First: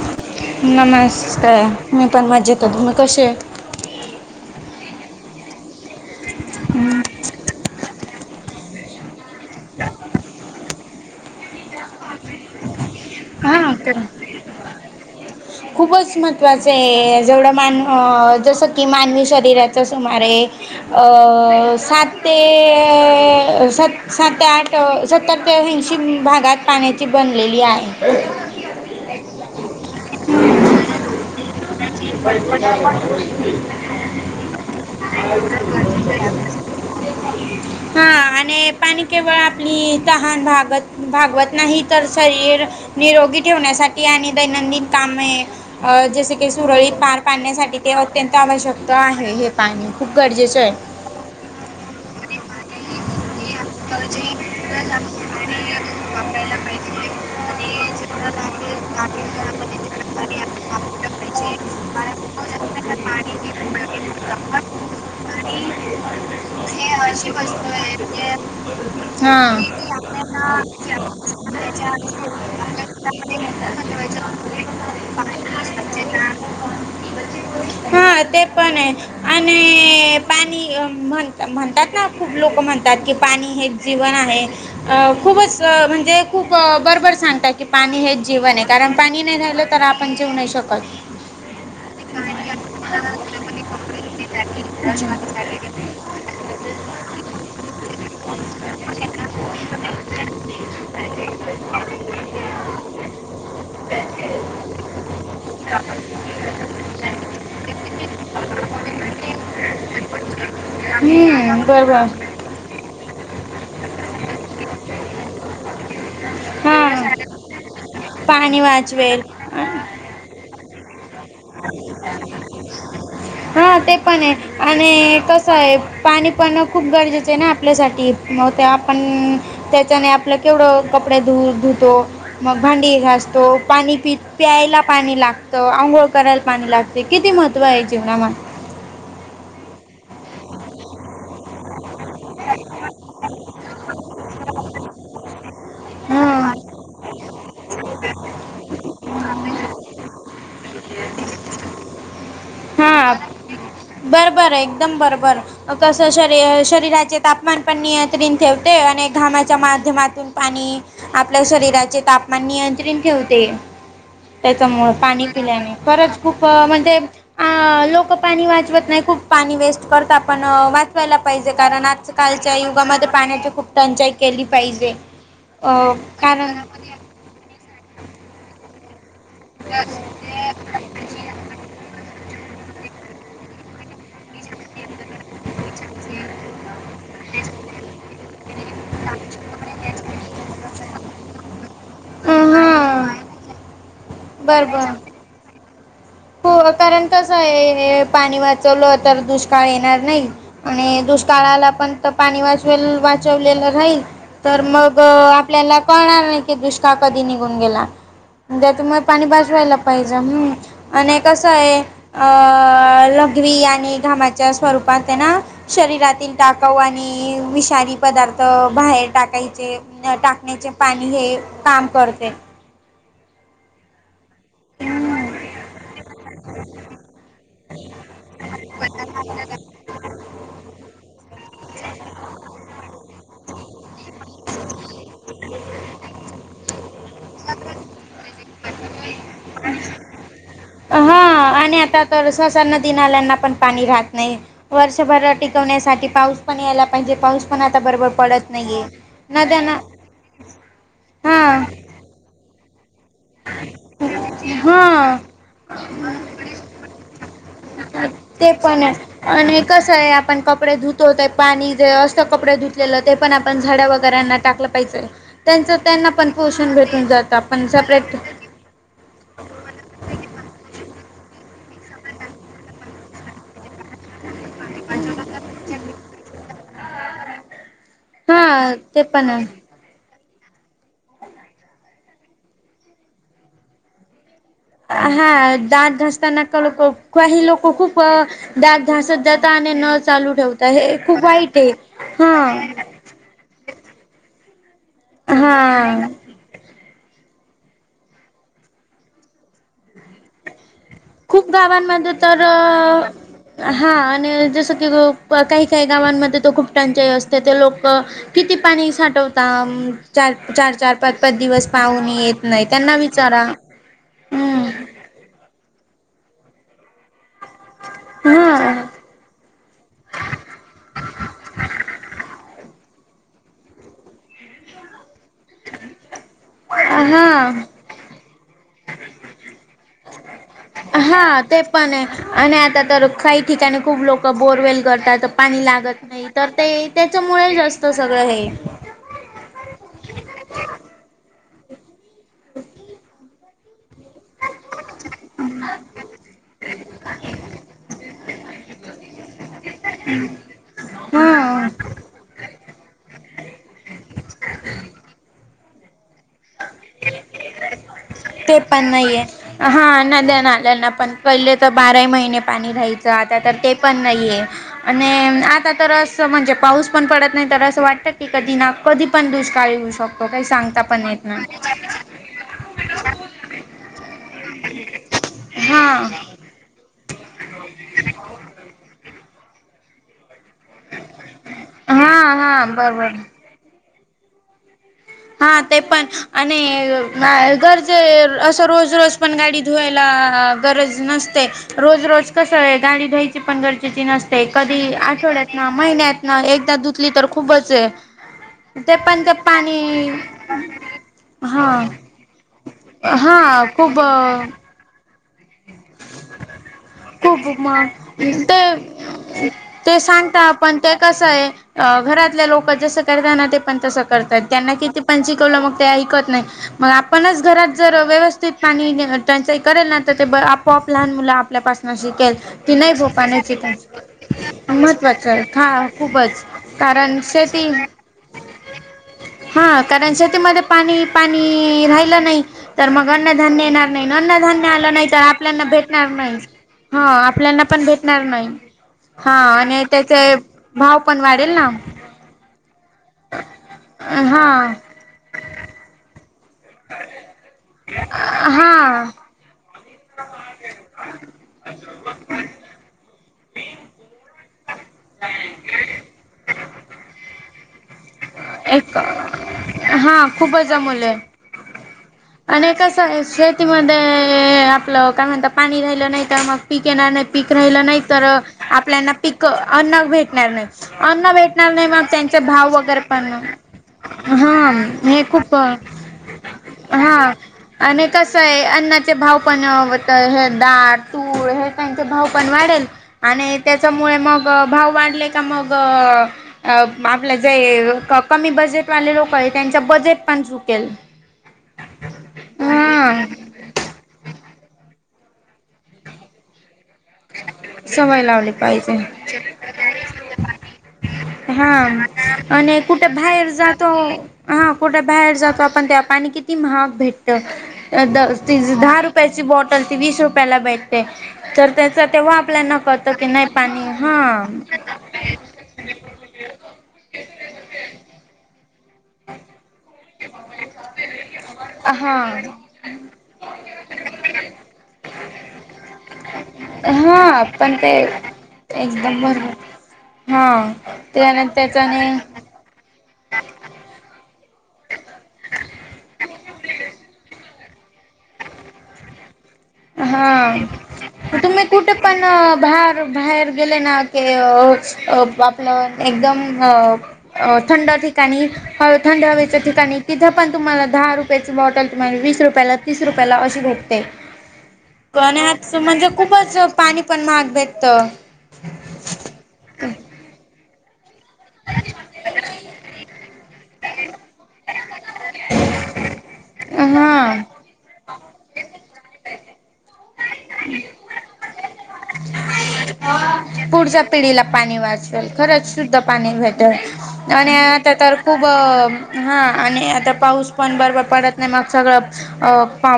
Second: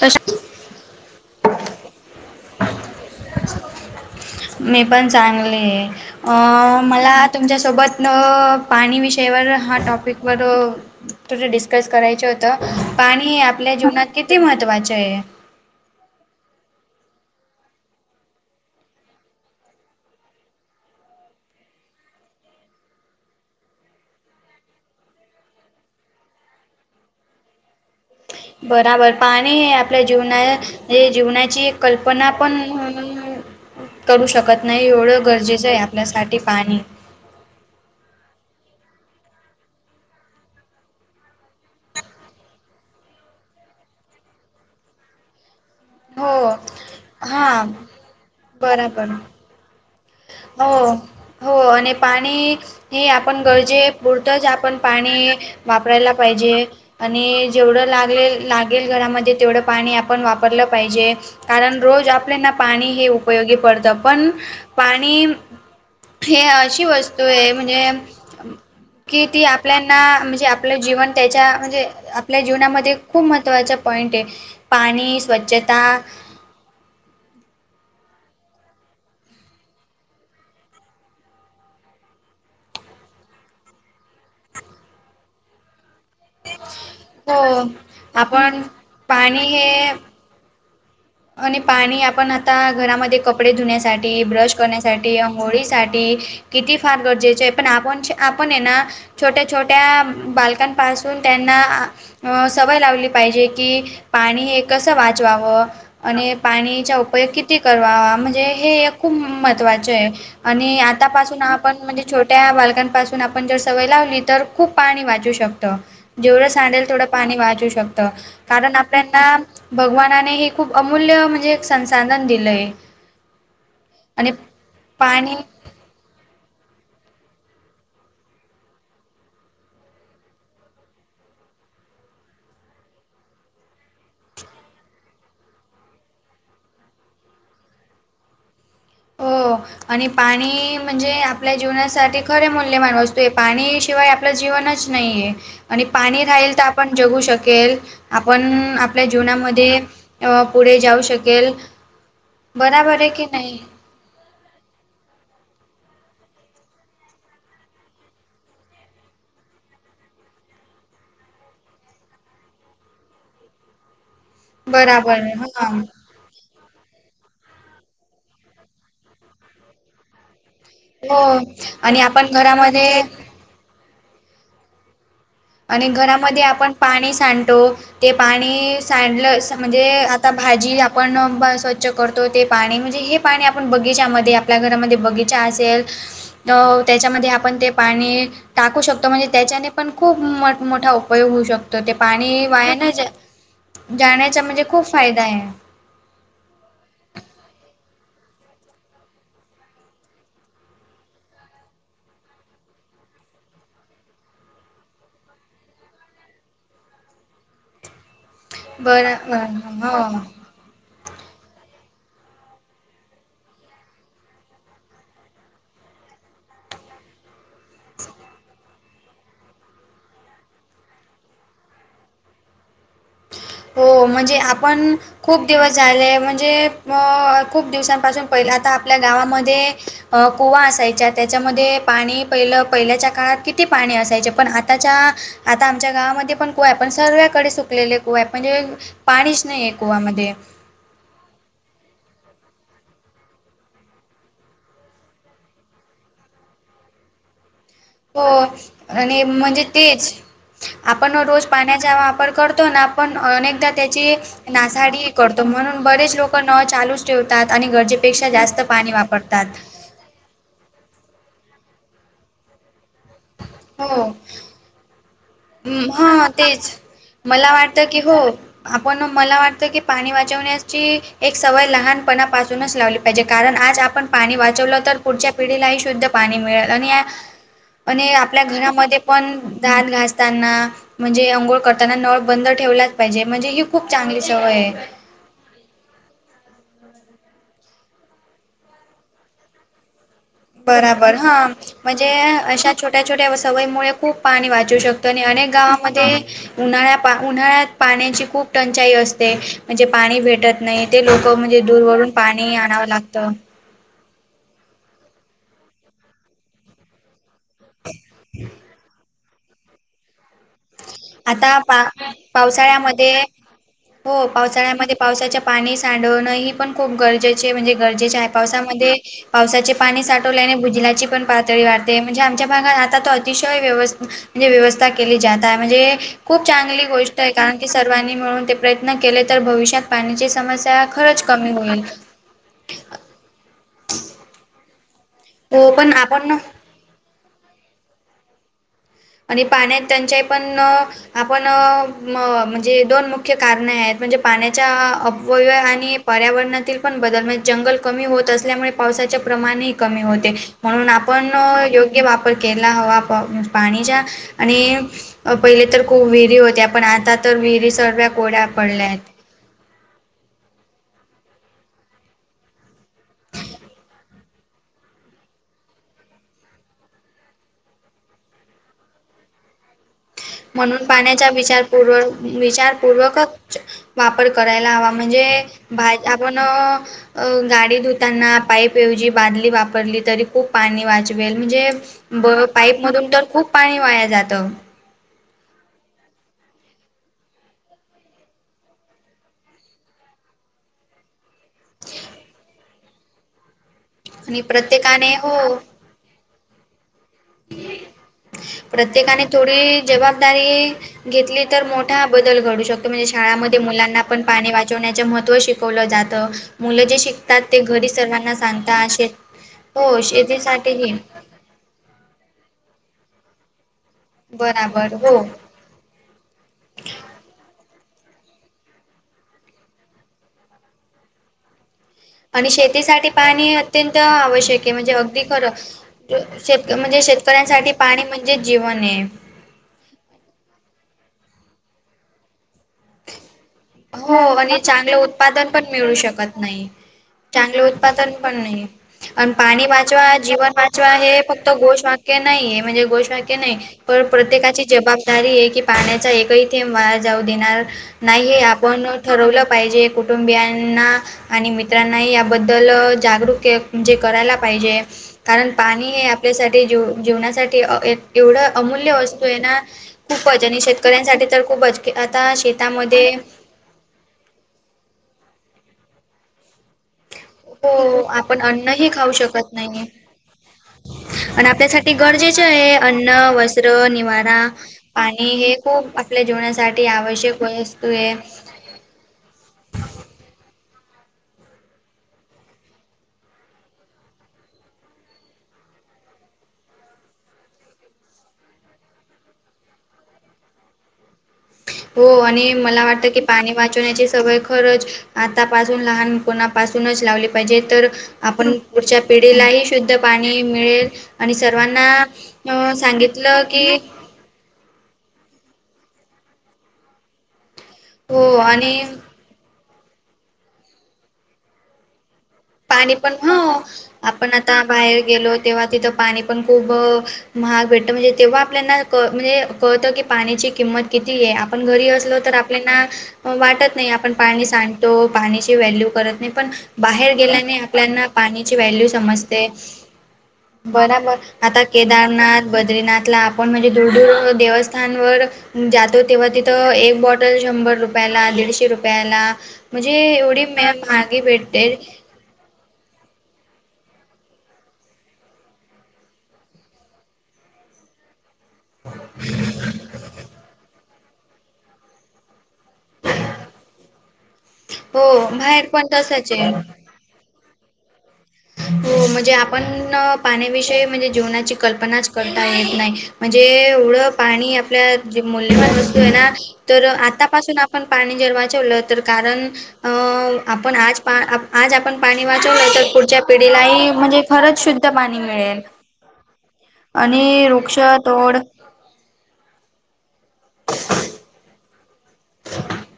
कशाचं? नमस्कार! मी पण मज्जेत आहे, तुम्ही कसे आहे. मी पण चांगली आहे. अ मला तुमच्या सोबत पाणी विषयवर हा टॉपिक वर थोड डिस्कस करायच होतं, पाणी हे हां आपल्या तर जीवनात किती महत्त्वाचे आहे. खूपच महत्त्वाच आहे, जेवढं मान जसं की मानवी शरीराच सुमारे अ सात ते सात सात आठ सत्तर ते ऐंशी भागात पाण्याची बनलेली आहे. बराबर पाणी हे आपल्या जीवना म्हणजे जीवणाची कल्पना पण करू शकत नाही, एवढं गरजेचं आहे आपल्या साठी पाणी. हा [unintelligible] आणि पाणी केवळ आपली तहान भागत -भागवत नाही, तर शरीर निरोगी ठेवण्यासाठी आणि दैनंदिन कामे अ जसे हो की सुरळीत पार हां पाडण्यासाठी ते अत्यंत आवश्यक बराबर. आहे, हे पाणी. खूप गरजेचं आहे हो हो, आणि पाणी हे आप आपण गरजे पुरतंच आपण पाणी वापरायला पाहिजे, आणि जेवढं लाग-लागेल ग घरामध्ये तेवढं पाणी आपण वापरलं पाहिजे, कारण रोज आपल्याना पाणी हे उपयोगी पडतो पण पाणी हे अशी वस्तू आहे, म्हणजे की हा ती ते आपल्याना आपल्याला म्हणजे, आपलं जीवन जास्त त्याच्या करायच्या म्हणजे आधी थोडं आपल्या जीवनामध्ये खूप दुधामध्ये महत्त्वाचा नंतर पॉईंट हलवायचं आहे. वगैरे पाणी स्वच्छता घालायचे ना हा, ते पण आहे. आणि पाणी म्हण- म्हणतात ना, खूप लोक म्हणतात की पाणी हे जीवन आहे, खूपच म्हणजे खूप बरोबर हो सांगता की पाणी हेच जीवन आपण आहे, कारण पाणी नाही राहिलं तर हे आपण जगू नाही शकत. आणि पाणी आपण आता आपल्याला घरामध्ये कपडे आपल्यामध्ये धुण्यासाठी, ब्रश धुण्यासाठी, करण्या साठी, आंघोळी साठी किती फार वगैरे गरजेचें आहे. पण आपण आपण ये ना छोट्या छोट्या बालका पासून त्यांना अं सवय लावली पाहिजे, की पाणी हे कसं वाचवाव. आणि पाणीचा उपयोग किती, करावा म्हणजे हे खूप महत्त्वाचे आहे. आणि आतापासून हम्म, आपण बरोबर म्हणजे छोट त्या बालकांपासून आपण जर सवय लावली तर, खूप पाणी वाचू शकत. जेवढं सांडेल तेवड हां पाणी वाचू शकत पाणी कारण, वाचवेल आपल्यांना हां भगवानाने हे खूप अमूल्य म्हणजे एक संसाधन दिलंय. हा ते पण आणि आहे, आणि पाणी कस आहे. पाणी पण खूप गरजेचं आहे ना, आपल्यासाठी म ते आपण त्याच्याने आपलं केवढं कपडे धु- धुतो. मग भांडी घासतो, पाणी पि -प्यायला पाणी लागतं, आंघोळ करायला पाणी लागतं. ते किती महत्व आहे, जीवना मध्ये. हो, आणि पाणी म्हणजे आपल्या जीवनासाठी ते खरे मूल्यमान वास्तूय पाणी शिवाय आपलं जीवनच नाही. आणि पाणी हां राहील तर, आपण जगू शकेल. आपण आपल्या जीवना मध्ये अ पुढे जाऊ शकेल. बराबर आहे की नाही बरं बरं एकदम बरं बर कसं शरी शरीराचे तापमान पण नियंत्रित ठेवते आणि घामाच्या माध्यमातून पाणी आपल्या शरीराचे तापमान नियंत्रित ठेवते त्याच्यामु बराबर पाणी हा पिल्याने परतच खूप म्हणजे लोक पाणी वाजवत नाही खूप पाणी वेस्ट करतात पण वाचवायला हो पाहिजे कारण आणि आपण आजकालच्या घरामध्ये युगामध्ये पाण्याची खूप टंचाई केली पाहिजे अ आणि घरामध्ये कारण आपण पाणी सांडतो ते पाणी सांडलं म्हणजे आता भाजी आपण स्वच्छ करतो ते पाणी म्हणजे हे पाणी आपण बगीच्यामध्ये आपल्या घरामध्ये बगीचा असेल अ त्याच्यामध्ये आपण ते पाणी टाकू शकतो म्हणजे त्याच्याने पण खूप मोठा उपयोग होऊ शकतो ते पाणी वायान ज हां जाण्याचा म्हणजे खूप बरोबर फायदा आहे हो कारण कसं आहे पाणी वाचवलं तर दुष्काळ येणार नाही आणि दुष्काळाला पण पाणी वाचवेल वाचवलेलं राहील तर मग आपल्याला कळणार नाही की दुष्काळ कधी निघून गेला त्यातमुळे बरं पाणी बरं भाजवायला पाहिजे हो हम् आणि कसं आहे अ लघवी आणि घामाच्या स्वरूपात त्यांना शरीरातील टाकाव आणि विषारी पदार्थ बाहेर टाकायचे टाकण्याचे पाणी हे काम करते हो म्हणजे आपण खूप दिवस झाले म्हणजे खूप दिवसांपासून पहिले आता आपल्या गावामध्ये कुवा असायच्या त्याच्यामध्ये पाणी पहिलं पहिल्याच्या काळात किती पाणी असायचे पण आताच्या आता आमच्या गावामध्ये पण कोय पण सर्वकडे सु कलेले कुवा म्हणजे पाणीच नाही आहे कुवामध्ये हां आणि आता तर ससा नदी नाल्यांना पण पाणी राहत नाही वर्षभर टिकवण्यासाठी पाऊस पण यायला पाहिजे पाऊस पण आता बरोबर हो पडत नाही आहे आणि म्हणजे नद्यांना तेच आपण रोज हां पाण्याचा वापर करतो ना आपण अनेकदा त्याची नासाडी हां करतो म्हणून बरेच लोक नळ चालूच ठेवतात आणि गरजेपेक्षा ते जास्त पण पाणी आहे आणि वापरतात कसं आपण कपडे धुतोत पाणी जे असं कपडे धुलेलं ते पण ण झाड हो वगैरना टाकलं पाहिजे त्यांच हम्म त्यांना हा पण तेच पोषण घेून जात मला आपण वाटतं की सपरेट हो आपण मला वाटत की पाणी वाण्या सवय लहानपणापासूनच लावली पाहिजे कारण आज आपण पाणी वाचवलं तर पुढच्या पिढीलाही शुद्ध पाणी मिळेल आणि आणि आपल्या हां घरामध्ये ते पण आहे ान घास असताना म्हणजे अंघोळ करताना नळ बंद ठेवलाच पाहिजे म्हणजे ही खूप चांगली सवय आहे हा दात घधासताना का लोक काही लोक खूप दाग धासत जाता आणि न चालू ठेवता हे बराबर खूप हा वाईट आहे म्हणजे अशा छोट्या हा छोट्या छोट्या सवयी मु खूप पाणी वाचू शकतं आणि अनेक हा गावामध्ये उन्हाळ्या पा उन्हाळ्यात पाण्याची खूप टंचाई असते म्हणजे पाणी भेटत नाही ते लोक खूप म्हणजे दूरवरून गावांमध्ये तर पाणी आणावं लागतं हा आणि जस की काही काही गावांमध्ये तो खूप टंचाही असतो त्याथ लोक किती पाणी साठवतात चार चार चार पाच पाच आता दिवस पा पाहून येत नाही त्यांना पावसाळ्यामध्ये विचारा हो हम्म पावसाळ्यामध्ये पावसाच्या पाणी सांडवणं ही पण खूप गरजेचं म्हणजे गरजेच्या हा पावसामध्ये पावसाचे पाणी साठवल्याने भुजलाची पण पातळी वाढते म्हणजे आमच्या भागात आता त अतिशय व्यवस् म्हणजे व्यवस्था केली जात आहे म्हणजे खूप चांगली गोष्ट आहे हा कारण की स म्हणून ते प्रयत्न केले तर भविष्यात पाण्याची समस्या खरंच हा कमी ते होईल. पण आहे आणि आता तर काही ठिकाणी खूप लोक बोरवेल करतात पाणी हो, पण लागत नाही आपण तर ते त्याच्यामुळे जास्त सगळं हे आणि पाण्यात त्यांच्याही पण आपण म्हणजे दोन मुख्य कारणे आहेत म्हणजे पाण्याच्या अपव्य आणि पर्यावरणातील पण बदल म्हणे जंगल कमी होत असल्यामुळे पावसाचे प्रमाणही कमी होते म्हणून आपण हा योग्य वापर केला हवा पाणी आणि पहिले तर कोविड विरी होत्या पण आता तर विहिरी सर्व्या कोड्या ते पण पडल्या आहेत नाहीये हा नद्या नाल्याना पण पहिले तर बाराही महिने पाणी रा्याहायचं आता तर ते पण नाहीये आणि आता तर असं म्हणजे पाऊस पण पडत नाही तर असं वाटतं की कधी ना कधी पण दुष्काळ येऊ शकतो काही सांगता म्हणून पण य पाण्याचा विचारपूर्वक वापर करायला ह म्हणजे हा आपण गाडी धुताना पाप बादली वापरली तरी खूप पाणी वाचवेल म्हणजे हा हा पाईपमधून बरोबर तर खूप पाणी वाया जातं हा ते पण आणि गरजे असं रोज रोज पण गाडी धुवायला गरज नसते रोज रोज कस आहे गाडी धुवायची पण आणि गरज कधी प्रत्येकाने हो आठवड्यात ना महिन्यात ना एकदा दुधली तर खूपच आहे ते प्रत्येकाने पण ते थोडी पाणी घेतली तर हा मोठा बदल घडू शकतो म्हणजे शाळामध्ये हा खूप मुलांना पण पाणी वण्या महत्त्व शिकवलं जात मुलं जे शिकतात खूप ते मग घरी सर्वांना ते सांगता ते सांगता पण ते कसं आहे घरातल्या लोक जसं करतना ते पण तसं करतात त्यांना बरोबर किती पण हो शिकवलं मग ते ऐकत नाही मग आपणच घरात जर व्यवस्थित पाणी त्यांचा करेल ना ते आपोआप लहान मुलं आपल्याप आणि शेतीसाठी पाणी अत्यंत आवश्यक आहे म्हणजे अगदी महत्त्वाचं आहे खा खरं खूपच शेत म्हणजे कारण शेतकऱ्यांसाठी शेती पाणी म्हणजे जीवन आहे हा कारण शेतीमध्ये पाणी पाणी राहिलं नाही तर मग अन्नधान्य णार नाही हो आणि आलं चांगलं नाही तर उत्पादन पण आपल्याना मिळू भेटणार नाही शकत हो आपल्याना चांगलं पण उत्पादन भेटणार पण नाही आणि हा पाणी वाचवा त्याचे जीवन वाचवा भाव पण हे फक्त वाढेल ना घोषवाक्य नाही आहे म्हणजे घोषवाक्य नाही पण प्रत्येकाची हा जबाबदारी आहे की पाण्याचा एकही थेंब वाार जाऊ देणार नाही हे आपण हा ठरवलं पाहिजे कुटुंबियांना आणि मित्रांनाही याबद्दल जा णे करायला पाहिजे कारण पाणी हे आपल्यासाठी जीवणासाठी एवढं अमूल्य एक वस्तू आहे ना. हा खूपच आणि जमवले शेतकऱ्यांसाठी तर खूपच आता आणि कसं शेतामध्ये आहे शेतीमध्ये आपलं काय म्हणत पाणी राहिलं नाही तर मग पीक येणार नाही पीक राहील नाही हो तर आपण अन्नही खाऊ आपल्याना पीक, शकत नाही. अन्न भेटणार नाही अन्न भे आणि भेटणार, नाही आपल्यासाठी मग त्यांचे गरजेचे भाव आहे वगैरे अन्न, ह वस्त्र, निवारा, हे पाणी खूप, आपल्या जीवनासाठी हा आवश्यक वस्तू आणि आहे. कस ते अन्नाचे भाव पण हे दाळ, तूळ हे त्यांचे भाव बनणारच आणि त्याच्यामुळे मग भाव वाढले का मग आपल्या जे कमी बजेट वाले लोक हायत त्यांच्या बजेट पण सुटेल हो आणि मला वाटतं की पाणी वाचवण्याचे सगळे खरच आतापासून लहान कोणापासूनच लावली पाहिजे तर सवय लावली आपण पुढच्या पाहिजे पिढीलाही शुद्ध पाणी मिळेल आणि हा सर्वांना अ आणि कुठे सांगितलं बाहेर की जातो हा कुठे बाहेर जातो आपण त्या पाणी किती महाग भेटत हो आणि दहा रुपय यांची बॉटल ती वीस रुपयेला भेटते. त्याचा तेव्हा आपल्याना पाणी कळतं पण, की नाही हो पाणी आपण आता हा बाहेर गेलोत तेव्हा तिथं पाणी पण खूप महाग भेटतं म्हणजे तेव्हा आपल्याना म्हणजे कळतं की पाण्याची किंमत कितीय आपण घरी हा असलो तर आपल्याना वाटत नाही आपण पाणी सांडतो पाण्याची व्हॅल्यू करत नाही पण बाहेर हा गेल्याने पण ते आपल्याना पाणीची व्हल्यू एकदम समजते. बरोबर हा बराबर त्या आता त्याच्याने केदारनाथ बद्रीनाथला आपण म्हणजे दूर दूर वर देवस्थान स्थान वर जातो. तेव्हा तिथं एक बॉटल शंभर रुपयाला दीडशे रुपयाला म्हणजे एवढी मॅ मागे भेटतेल बाहर, बाहेर गेले ना ते आपल एकदम अ अ थंड ठिकाणी ह थंड हवेच्या ठिकाणी तिथे पण तुम्हाला दहा रुप ची बॉटल तुम्हाला वीस रुपयाला तीस रुपयाला अशी भटते. हो, पण, बाहेर आ पण म्हणजे तसंच आहे. खूपच पाणी पण महाग भेटत हो म्हणजे आपण पाण्याविषयी म्हणजे जिवणाची कल्पनाच करता येत नाही म्हणजे एवढं पाणी आपल्या मूल्यवान असत आहे ना तर हा आतापासून आपण पाणी जर वाचवलं तर कारण अ आपण आज, आज आपण पाणी वाचवलं तर पुढच्या पिढीलाही पुढच्या म्हणजे पिढीला खरंच पाणी शुद्ध वाचवेल मिळेल. खरंच शुद्ध पाणी भेटेल आणि आता तर खूप हा आणि आता पाऊस पण बरबर पडत नाही मग सगळं अ पा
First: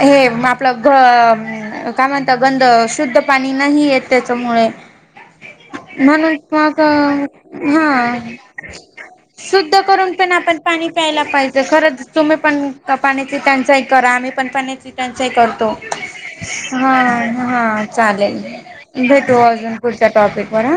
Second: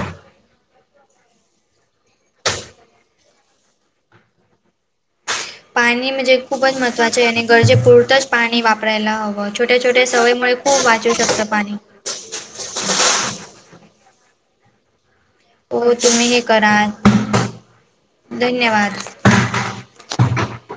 हे म आपलं घ काय म्हणता गंध शुद्ध पाणी नाही येत त्याच्यामुळ पाणी म्हणून म्हणजे खूपच मग महत्त्वाचे आहे आणि हा गरजेपुरतंच पाणी वापरायला हवं. शुद्ध छोट्या छोट्या करून पण सवयीमुळे आपण खूप पाणी वाचू प्यायला शकतं पाहिजे पाणी. खरंच तुम्ही पण पाण्याची टंचाई करा आम्ही पण पाण्याची टंचाई करू हो तुम्ही हे करा. हा, हा चालेल धन्यवाद भेटू अजून. पुढच्या टॉपिक वर